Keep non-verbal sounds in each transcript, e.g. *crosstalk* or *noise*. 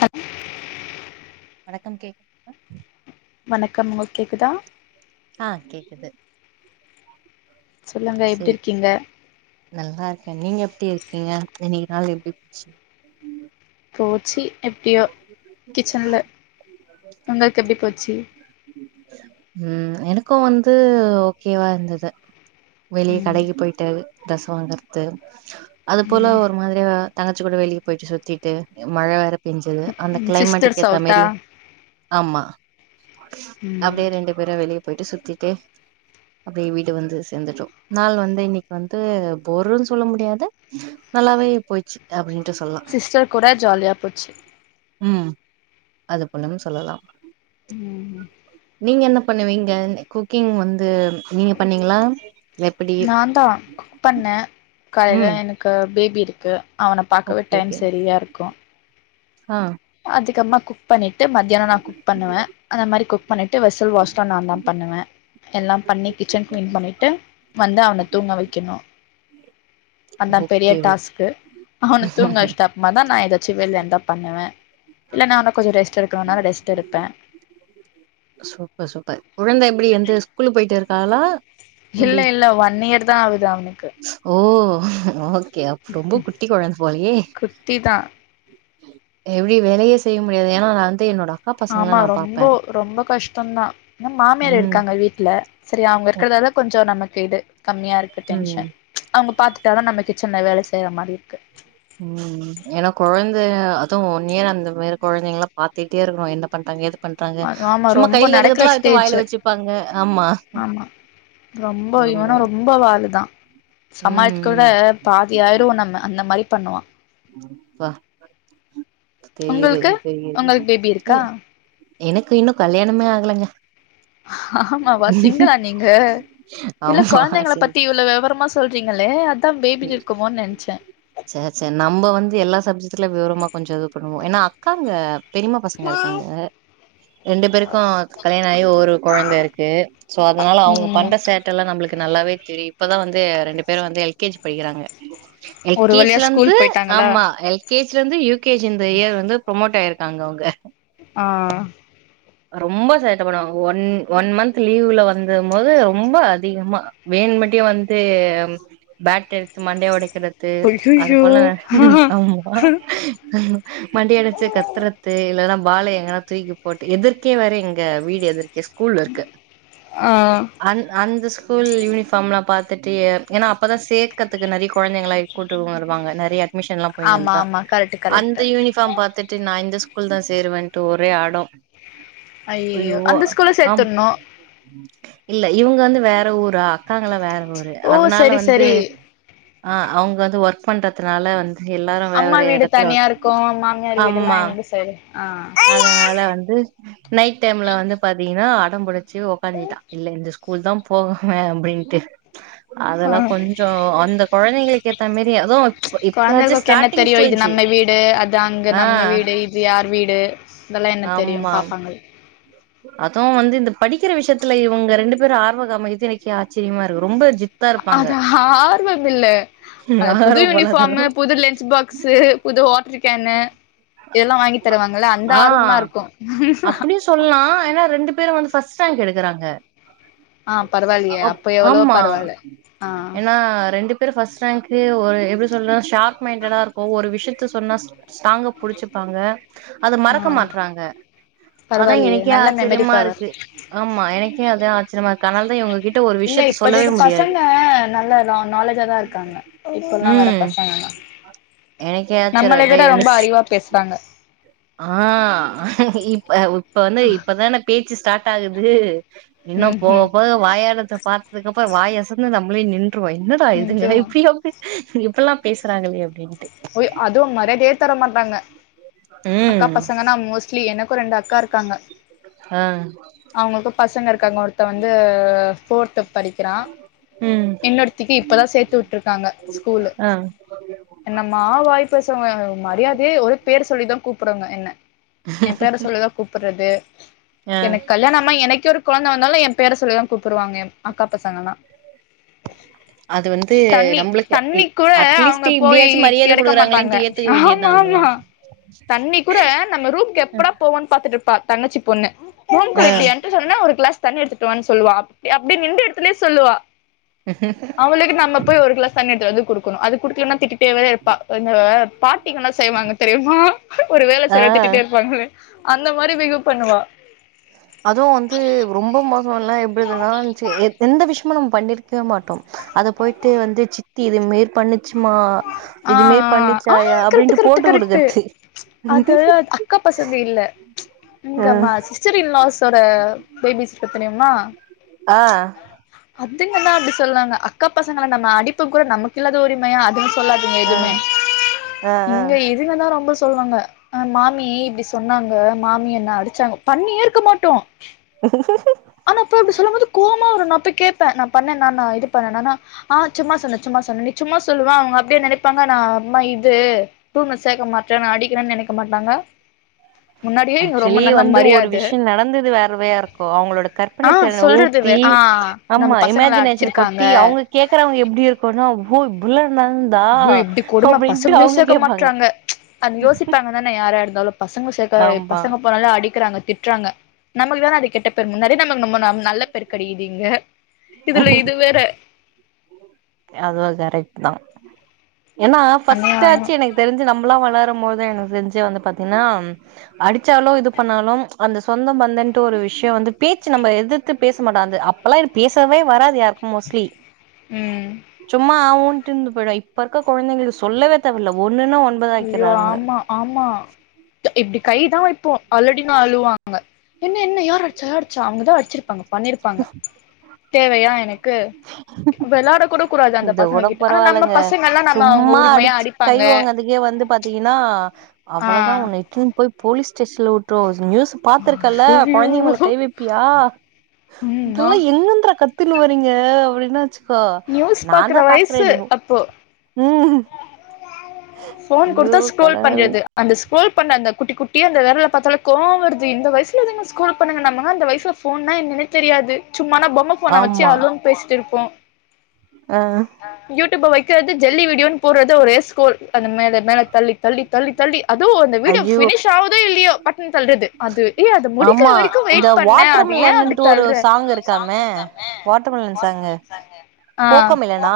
Hello வணக்கம் கேக் அ வணக்கம் உங்ளுக் கேக்குதா அ கேக்குது சொல்லுங்க எப்டி இருக்கீங்க நல்லாருக்கே நீங்க எப்படி இருக்கீங்க இன்னக்கு நாள் எப்டி போச்சு போச்சி எப்டியோ கிச்சன்ல உங்களுக்கு எப்டி போச்சு ம் எனக்கு வந்து ஓகேவா இருந்துது வெளிய ம் கடைக்கு போயிட்டு தஸ் வாங்கற்து அது போல ம் ஒரு மாதுரியா தங்கச்சி கூட வெளிய போயிட்டு சுத்திட்டு மழ வேற பேஞ்சிது அந்த ம் சிஸ்டர்ஸ் க்ளைமேட்டுக்கு ஏத்த அவுட்டா மாரி ஆமா ம் அப்டே ரெண்டு பேரு வெளிய பொய்ட்டு சுத்திட்டு அப்டே வீடு வந்து சேந்துட்டோ நாள் வந்து இன்னக் வந்து போரு சொல்ல முடியாது நல்லாவே போச்சு அப்டின் சி்ஸ்டர் கூட ஜால்யா போச்சு ம் அது பொலன் சொல்லலா ம் ம் நீங்க என்ன பண்ணுவீங்க குக்கிங் வந்து நீங்க பண்ணீங்களா எப்புடி நான்தா குக் பண்ணே காலைல எனக்கு பேபி இருக்கு அவன பாக்கவே டைம் சரியா இருக்கு அ அதிகமா குக் பண்ணிட்டு மத்தியானோ நா குக் பண்ணுவே அந்த மாரி குக் பண்ணிட்டு வெசல் வாஷ்லம் நாந்தா பண்ணுவ எல்லா பண்ணி கிச்சன் கிளீன் பண்ணிட்டு வந்து அவன தூங்க வக்கிணு அதா பெரிய ஓகே ஓ டாஸ்க்கு அவன தூங்க வச்சுட்டா அப்புறமாதா நா எதாச்சு வேல இருந்தா பண்ணுவ இல்ல நா இன்னா கொஞ்ச ரெஸ்ட் எடுக்கணும்னா ரெஸ்ட் எடுப்ப சூப்பர் சூப்பர் குழந்த எப்டி எந்து ஸ்கூல் போயிட்டு இருக்காளா எப்படி இல்ல இல்ல ஒன் இயர் தா ஆவுது அவுனு ஓ ஓகே அப்போ ரொம்ப குட்டி கொழந் போலயே குட்டி தா எப்டி வேலயே செய்ய முடியாது ஏன்னா நா வந்து என்னோட அக்கா பசங்கள ஆமா நான் ரொம்ப பாப்பேன் ரொம்ப கஷ்டம்தான் ஏ மாமியார் ம் இருக்காங்க வீட்ல சரியா அவங்க ஒ இருக்கிறதால கொஞ்சம் நமக்கு இது கம்மியா இருக்கு ம் டென்ஷன் அவங்க பாத்து தான் நம்ம கிச்சன்ல வேலை செய்யற மாரி இருக்கு ம் ம் ஏன்னா குழந்தை அதுவும் ஒன் இயர் அந்த மாரி குழந்தைங்கல்லாம் பார்த்துட்டே இருக்கணும் என்ன பண்றாங்க எது பண்றாங்க ஆமா சும்மா ரொம்ப கையில நடக்கற இருக்கறதுலா எடுத்து ஸ்டேஜ் வாயில வச்சுப்பாங்க ஆமா ஆமா ரொம்ப இவனும் ரொம்ப வாலு தான் சமாளத்து ம் கூட ம் பாதி ஆயிருவோம் நம்ம அந்த மாரி பண்ணுவா ப்ப தெரியது உங்களுக்கு தெரியது உங்களுக்கு பேபி இருக்கா இல்ல எனக்கு இன்னும் கல்யாணமே ஆகலங்க ஆமாவா சிங்கிளா நீங்க இல்ல ஆமா குழந்தைங்க பத்தி சரி இவ்வளவு விவரமா சொல் ங்களே ச ச நம்ம வந்து எல்லா சப்ஜெக்ட்ல விவரமா கொஞ்சம் இது ப ஏனா அக்காங்க பெரியமா பசங்க இருக்காங்க ரெண்டு பேருக்கும் கல்யாணம் ஆகி ஒரு குழந்தை இருக்கு சோ அதனால அவங்க ம் பண்ற சேட்டை எல்லாம் நம்மளுக்கு க்கு நல்லாவே தெரியும் இப்பதான் வந்து ரெண்டு பேரும் வந்து எல்கேஜி படிக்கிறாங்க ஒரு வழியா எல்கேஜில இருந்து ஸ்கூல் போயிட்டாங்களா ஆமா எல்கேஜில இருந்து யூகேஜி இந்த இயர் வந்து ப்ரொமோட் ஆயிருக் தாங்க அவங்க ஆ ரொம்ப சேட்ட பண்ணுவாங்க ஒன் ஒன் மந்த் லீவ்ல வந்த போது ரொம்ப அதிகமா வே மட்டும் வந்து பேட் எடுத்து மண்டை ஒடை கத்துறது அது அய்யய்யோ போல ஆமா மண்ட அடைச்சு கத்தறது இல்லனா பாலை எங்கன்னா தூக்கி போட்டு எதற்கே வேற எங்க வீடு எதிர்க் ஸ்கூல் இருக்கு ஆ அ அந்த ஸ்கூல் யூனிபார்ம் எலாம் பாத் ட்டு ஏன்னா அப்பதான் சேர்க்கத்துக்கு நறைய குழந்தைங்களளை கூட்டுங்க வருவாங்க நறைய அட்மிஷன்லாம் ஆமா போய்ன்னருந்தா ஆமா கரெக்ட் கரெக்ட் அந்த யுனிபார்ம் பார்த்துட்டு நான் இந்த ஸ்கூல் தான் சேருவேன்ட்டு ஒரே அடம் ஐயயோ அய்யோ அந்த ஸ்கூல்ல ஆம் சேத்துர்ணு இல்ல இவங்க வந்து வேற ஊரா அக்காங்களா வேற ஊரு ஓ அதனால சரி வந்து சரி ஆ அவங்க வந்து ஒர்க் பண்றதுனால வந்து எல்லாரும் வேற அம்மா வேற வீடு எடத்துல தனியா ஓர்க் இருக்கு மாமியார் வீடுல்லா ஆமா இந்த சைடு ஆ அதனால வந்து நைட் டைம்ல வந்து பாத்தீங்கன்னா அடம்புடிச்சு உக்காந்துட்டான் இல்ல இந்த ஸ்கூல் தான் போவே அப்படின்னு *unintelligible* அதெல்லா கொஞ்சம் அந்த குழந்தைகளுக்கு ஏத்த மாரி எதுவும் இப்பாச்சும் கொழந்தைகளுக்கு என்ன ஸ்டார்ட்டிங் தெரியு இது ஸ்டேஜ் நம்ம வீடு அத அங்க நம்ம வீடு இது யார் வீடு இதெல்லா என்ன தெரியும் பார்ப்பாங்க அதுவும் வந்து இந்த படிக்கிற விஷயத்துல இவங்க ரெண்டு பேரும் ஆர்வக காமிகிறது எனக்கு ஆச்சரியமா இருக்கு ரொம்ப ஜித்தா இருப்பாங்க அது ஆர்வம் இல்ல அ புது ஆர்வ யூனிஃபார்ம் கோலாதலு புது லன்ச் பாக்ஸ்ு புது வாட்டர் கேனு இதெல்லா வாங்கி தருவாங்கல்ல அந்த ஆ ஆர்வமா இருக்கு அப்படிய சொல்லலாம் ஏன்னா ரெண்டு பேரும் வந்து் ஃபர்ஸ்ட் கேடுக்குறா ஆ பரவாயில்லையே அப்ப எவ்வளவோ ஆமா பரவால்ல ஆ ஏன்னா ரெண்டு ர் ஃபர்ஸ்ட் ரேங்க் ஒரு எப்படி சொன்னா ஷார் மைண்டடா இருக்கும் ஒரு விஷயத்த சொன்னா ஸ்ட்ராங்கா புடிச்சுப்பாங்க அத மறக்க ஆ மாட்றாங்க அதான் பரவாயில்லையே எனக்கே நல்ல மெமரி ஆச்சரியமா பவர் இருக்கு ஆமா எனக்கே அதான் ஆச்சரியமா இருக்கு ஆனால்தான் இவங்ககிட்ட ஒரு இல்ல விஷயத்த சொல்லவே இப்பதுக்கு முடியாது பசங்க நல்லது நாலேஜா தான் இருக்காங்க இப்பல்லாம் வற பசங்கல்லாம் எனக்குே ஆச்ச ர ரொம்ப அறிவா பேசுறாங்க ஆ இப்ப இப்ப வந்து இப்பதானே பேச்சு ஸ்டார்ட் ஆகுது இன்னும் ம் போக ம் போக வாயடத்தை பார்த்ததுக் அப்புறம் வாயசந்து நம்மளே நின்று என்னதான் இதுங்க நிஜமா எப்பயும் எப்பல்லாம் பேசுறாங்களே அப்படின்னு ஒய் அதூ மர்யாதே தர மாட்டாங்க அக்கா ம் பசங்கனா மோஸ்ட்லி எனக்கூ ரெண்டு அக்கா இருக்காங்க ஆ அவங்களுக்கூ பசங்கருக்காங்க ஒருத்த வந் அ ஃபோர்த்துப் படிக்கிறா ம் இன்னொருத்திக்கி இப்பதா சேத்துவுட்ருக்காங்க ஸ்கூலு ஆ என்னமா வாய் பேசுவாங்க மர்யாதையே ஒரே பேர் சொல்லிதா கூப்புட்றாங்க என்ன எ பேர சொல்லிதா கூப்புறது ஆ எனக் கல்யாணோ ஆனா எனக்கே ஒரு கொழந்த வந்தாலு எ பேர சொல்லிதா கூப்புடுவாங்க அக்கா பசங்கல்லா அது வந்து தண்ணி நம்மளுக்கு தண்ணி இப் கூட அட்லீஸ்ட் அவுங்கப் போயி இப்டியாச்சு மரியாத எடுக்க மாட்டாங்க குடுக்குறாங்களேன்ட்டு ஏத்துக்க ஆமா வேண்டியதுதா ஆமா நம்மல்லா தண்ணி கூட நம்ம ரூம்கெப்படா போவோன் பாத்துட்டுப் பா தங்கச்சி பொண்ணு ரூம்குள்ள ஆ இப்டி என்டர் சொன்னா ஒரு க்ளாஸ் தண்ணி எடுத்துட்டுவான் சொல்லுவா அப் அப்டியே நின்ட எடத்துலயே சொல்லுவா அவளுக்கு நம்ம போய் ஒரு க்ளாஸ் தண்ணி எடுத்து வந்து குடுக்கணு அது குடுக்லனா தேவலே இருப்பா இந்த பாட்டிங்கலா செய்வாங்க தெரியுமா ஒரு வேல செயலா ஆ திட்டிட்டே இருப்பாங்களே அந்த மாத்ரி பிகு பண்ணுவா சோன்னெ எப்டிதுங்ளான்ச்சி எத் எந்த விஷ் மோ நாங் பண்ணிருக்கவே மாட்டோ அத போயிட்டு வந்து சித்தி இதுமேர் பண்ணி சுமா ஆ இதுமேய் ஆ பண்ணிச்சாயா கரெக்ட் அப்டின்ட்டு கரெக்ட் போட்டு கரெக்ட் குடுக்கச்சி அது அக்கா பசங்க இல்ல ம் உங்கம்மா சிஸ் சரின் லாஸோட பேபிஸ் இருக்கூ தெரியுமா ஆ அதுங்கலா அப்டி சொல்லுவாங்க அக்கா பசங்கள நம்ம அடிப்போ கூட நமக்கில்லாத உரிமையா அதுங்க சொல்லாதுங்க ஆ எதுமே ஆ ஆ இங்க இதுங்க தா ரொம்ப ஸ் சொல்லுவாங்க அ மாமி இப்டி சொன்னாங்க மாமி என்ன அடிச்சாங்க பண்ணியே இருக்க மாட்டோ உ ஆனா போட்டு சொல்லும் போது கோவமா வரூ நா போய் கேப்பே நா பண்ணேனா நா இது பண்ணேனானா ஆ சும்மா சொன்னே சும்மா சொன்ன நீ சும்மா சொல்லுவே அவுங்க அப்டியே நெனைப்பாங்க நா அம்மா இது ரூம்ல சேக்க மாட்டே நா அடிக்கிறேன் நெனைக்கம் மாட்டாங்க முன்னாடியே இங்க ரொம்ப ஆக்சுலி நல்ல வந்து ஒரு மரியாத விஷ்யோ நடந்தது வேறவ்யா இருக்கூ அவுங்களோட ஆ கற்பனை திறன சொல்றது வே ஊத்தி ஆ நம்ம ஆமா பசங்கள இமேஜினேஷன் அடிச்சிருக்காங்க கொட்டி அவுங்க கேக்குறவுங்க எப்டிருக் கோனா போ புல்லட் ஐயோ இப்டி கொடும பசங்ளையோ அவங்க சேக்க கேப்பாங்க. மாட்றாங்க அது யோசிப்பாங்க தானே யார்யார் தாலோ பசங்க சேக்க ஆமா பசங்க போனாலே அடிக்குறாங்க திட்றாங்க நம்ளுக் வேற அது கெட்டப் பேர் முன்னாடியே நம்ம நொம்ம நா நல்ல பேர் கெடக்கிது இங்க இதுல இது வேற அதுவு கரக்ட் தா ஏனா அநியாயோ ஃபஸ்டாச்சி எனக் தெரிஞ்சி நம்மலா வளர மோது எனக் தெரிஞ்சி வந்து பாத்திங்னா அடிச்சாலு இது பண்ணாலும் அந்த சொந்த பந்தன்ட்டு ஒரு விஷ் ஷ்யோ வந்து பேச்சு நம்ப எதுத்து பேச மாட்டோ அந்த அப்பல்லா எனக் பேசவே வராது யார்க்கூ மோஸ்ட்லி ம் சும்மா ஆ ஊன்ட்டுந்து போய்டுவோ இப்பருக்க கொழந்தைங்கள சொல்லவே தேவல்ல ஒர் ஐயோ ஆமா ஆமா இப்டி கை தா வெப்போ அலடின் அழுவாங்க என்ன என்ன யார் அட்ச்சா அட்ச்சா அவுங்கதா அடிச்சிருப்பாங்க பண்ணிருப்பாங்க தேவயா எனக்கு வெளாட கூடக் கூடாது அந்தப் இது பசங்க கூட கிட்ட ஆனா நம்ப பரவால்லங்க பசங்கல்லா நம்ப அவுங்க சும்மா உரிமயா அடிச்சு கை அடிப்பாங்க வாங்கதுக்கே வந்து பாத்திங்கின்னா ஆ அவ்வளதா உன்ன இட்டுன் போய் போலிஸ் ஸ்டேஷ்ன்ல உட்ருவோ நியூஸ்ஸு பாத்துருக்கல்ல ஐயோ கொழந்திங்க மேல கைவெப்பியா ம்மா இதல்லா எங்கிந்துரா கத்துன்னு வரிங்க அப்டின்னா வச்சிக்கோ நியூஸ் நா பாக்குற தா வயசு பாக்றேன்னே அப்போ ம் ஃபோன் ஐயோ குடுத்தா ஸ்க்ரோல் கடவுளே பண்றது அந்த ஸ்க்ரோல் பண்ண அந்த குட்டி குட்டியா அந்த வெரலப் பாத்தாலே கோவோ வருது இந்த வயசுல இதுங்க ஸ்க்ரோல் பண்ணுங்க நம்ம அந்த வயஸ்ல ஃபோன்னா என்னன்னே தெரியாது சும்மான பொம்ம ஃபோன வச்சி ஆமா அலோன் பேசிட்டு இருக்கு ஆ யூடியூப வை க்கிறது ஜெல்லி வீடியோன் போடறது ஒரே ஸ்க்ரோல் அந்த மேல மேல தள்ளித் தள்ளித் தள்ளித் தள்ளி அது அந்த வீடியோ ஐயோ ஃபினிஷ் ஆவுதோ இல்லியோ பட்டுன் தள்றது அது ஏ அது முடிக்கிற ஆமா வரிக்கு இந்த வெயிட் பண்ணே வாட்டர் அத் ஏ அப்டித் மிலன்ட்டு ஒரு தள்ற சாங் இருக்காமே வாட்டர் மிலன் சாங்கு ஆ கோக்கோ மிலனா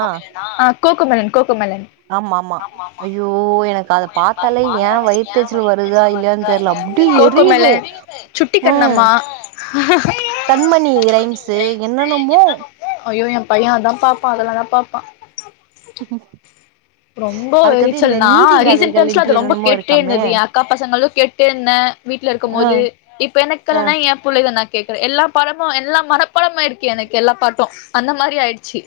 அ கோக்கோமெலன் கோக்கோமெலன் ஆம்மாமா ஐயோ என் எனக்கு அத பத்தாலே ஏ வயித்தெரிச்சல் வருதா இல்லயான் தெர்ல அப்டி எரியிது நம்மா கண்மணி ரைம்ஸு என்னென்னமோ ஐயோ எம் பைய அதா பாப்பா அதல்லாந்தா பாப்பா ரொம்ப அதுக்கது எரிச்சல் இந்த நா நீதி ரீசன்ட் டைம்ஸ்ல கதைகள்ன்ட்டு அது ரொம்ப என்னென்னமோ இருக்காமே கேட்டேர்ந்தது எ அக்கா பசங்களு கேட்டே இர்ந்த ஆ வீட்லருக்குமோது இப்ப எனக் ஆ கல்யாணாயி எம் புள்ளைகன கேக்கற எல்லா பாடமு எல்லா மனப்பாடமாயிருக்கு எனக்கு எல்லா பாட்டு அந்த மாரி ஆயிட்ச்சி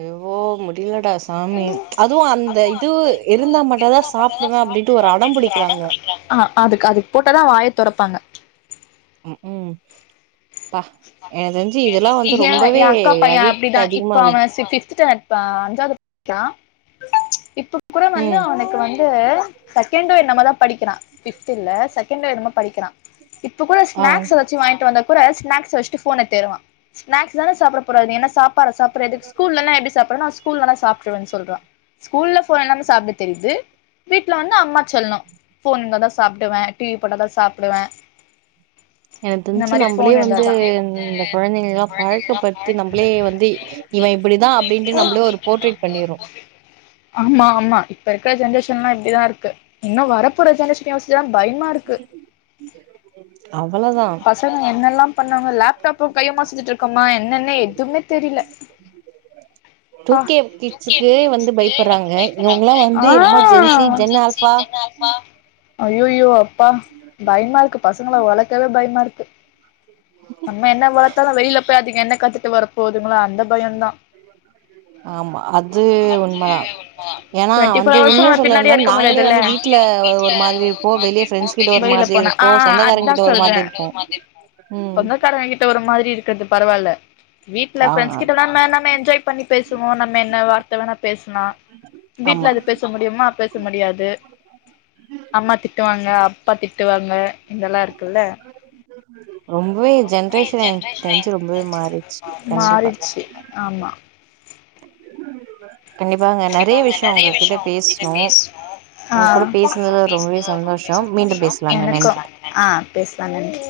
ஐயோ முடில டா சாமி அதுவு அந்த இது இருந்தா மட்டுந்தா சாப்டுவே அப்டின்ட்டு ஒரு அடம் புடிக்கறாங்க ஆ அதுக் அது போட்டதா வாய தொறப்பாங்க ம் உ ப்பா எனக்கு தெரிஞ்சு இதெல்லா வந்து ஏ எ ரொம்பவே அக்கா பைய அடிக்ட் அப்டிதா இப்ப அதிகமாகுது அவ ஸி ஃபிஃப்த்து ஸ்டான்டர்டு அஞ்சாது படிக்கிறா இப்ப கூட வந்து ம் அவுனுக்கு வந்து செகண்டோ என்னமோ தா படிக்கிறா ஃபிஃப்த்து இல்ல செகண்டோ என்னமோ படிக்கிறா இப்ப கூட ஆ ஸ்நாக்ஸ் எதாச்சி வாங்கிட்டு வந்தா கூட ஸ்நாக்ஸ் வெச்ட்டு ஃபோன் எத் ருவா ஸ்நாக்ஸ் தான சாப்ட போறா நீ என்ன சாப்பாடா சாப்புர்ற எதுக் ஸ்கூலல்லா எப்டி சாப் ற நா ஸ்கூலல்லா சாப்ட்ருவன் சொல்றா ஸ்கூல்ல ஃபோன் இல்லாம சாப்ட தெரிது வீட்ல வந்து அம்மா செல்லோ ஃபோன் இர்ந்தா தா சாப்டுவே டி வி போட்டா தா சாப்டுவ எனக் தெர்ஞ்சி நம்பளே வந்து இந்த குழந்தைங்களெலா பழக்கப்படுத்தி நம்பளே வந்து இவ இப்டிதா அப்டின்ட்டு நம்பளே ஒரு போர்ட்ரேய்ட் பண்ணிர்ரோ ஆம்மா ஆம்மா இப்பருக்குற ஜென்ரேஷன்லா இப்டிதாருக்கு இன்னு வரப்போற ஜென்ரேஷ்ன யோசிச்சா பய்மாருக்கு அவ்வளதா பசங்க என்னல்லா பண்ணாங்கோ லேப் டாப்பு கையுமா சுத்திட்ருக்கோமா என்னன்னே எதுமே தெரில *inaudible* டூ ப்பா கே கிட்ஸுக்கே வந்து பயப்படுறாங்க இவங்கலா வந்து என்னமோ ஜென் சி ஜென் ஆல்ஃபா உம் அய்யய்யோ அப்பா பயமா இருக்கு பசங்கள வளக்கவே பயமா இருக்கு நம்ம என்ன வளத்தாலு வெளியில போய் அதுங்க என்ன கத்துட்டு வரப் போதுங்களோ அந்த பயந்தா ஆமா அது உண்மதா ஏனா டுவெண்டி ஃபோர் வந்து ஹவர்ஸு உண்மைய நம்ம பின்னாடியே சொல்லனுனா இருக்க நாங்களே முடியாதுல்ல வந்து வீட்ல ஒரு மாதிரி இருப்போ வெளியே ஃப்ரெண்ட்ஸ் கிட்ட ஒரு மாதி ரி இருப்போ சொந்தகாரங்க கிட்ட ஒரு மாதி இருப்போ சொந்தக்காரங்ககிட்ட ஒரு மாதிரி இருக்குறது பரவால்ல வீட்ல ஆ ஃப்ரெண்ட்ஸ் கிட்டலா நா நம்ம என்ஜாய் பண்ணி பேசுவோ நம்ம என்ன வார்த்த வேணா பேசனா ஆமா வீட்ல அது பேச முடியுமா பேச முடியாது அம்மா திட்டுவாங்க அப்பா திட்டுவாங்க இதெல்லா இருக்குல்ல ரொம்பவே ஜென்ரேஷன் என்க்கு தெரிஞ்சு ரொம்பவே மாறிச்சி கண்டிப்பா மாறிடுச்சு ஆமா கண்டிப்பாங்க விஷயோ நெறைய உங்ககிட்ட விஷய உங்க கிட்ட பேசுனோ பேசனு ஆ உங்க கூட உங்க கூட பேசுனதுல ரொம்பவே பேசுனது ரொம்ப வே சந்தோஷோ சந்தோஷ மீண்டும் பேசலாங்க எனக்கு ஆ பேசலாங்க நன்றி ஆ பேசலா நன்றி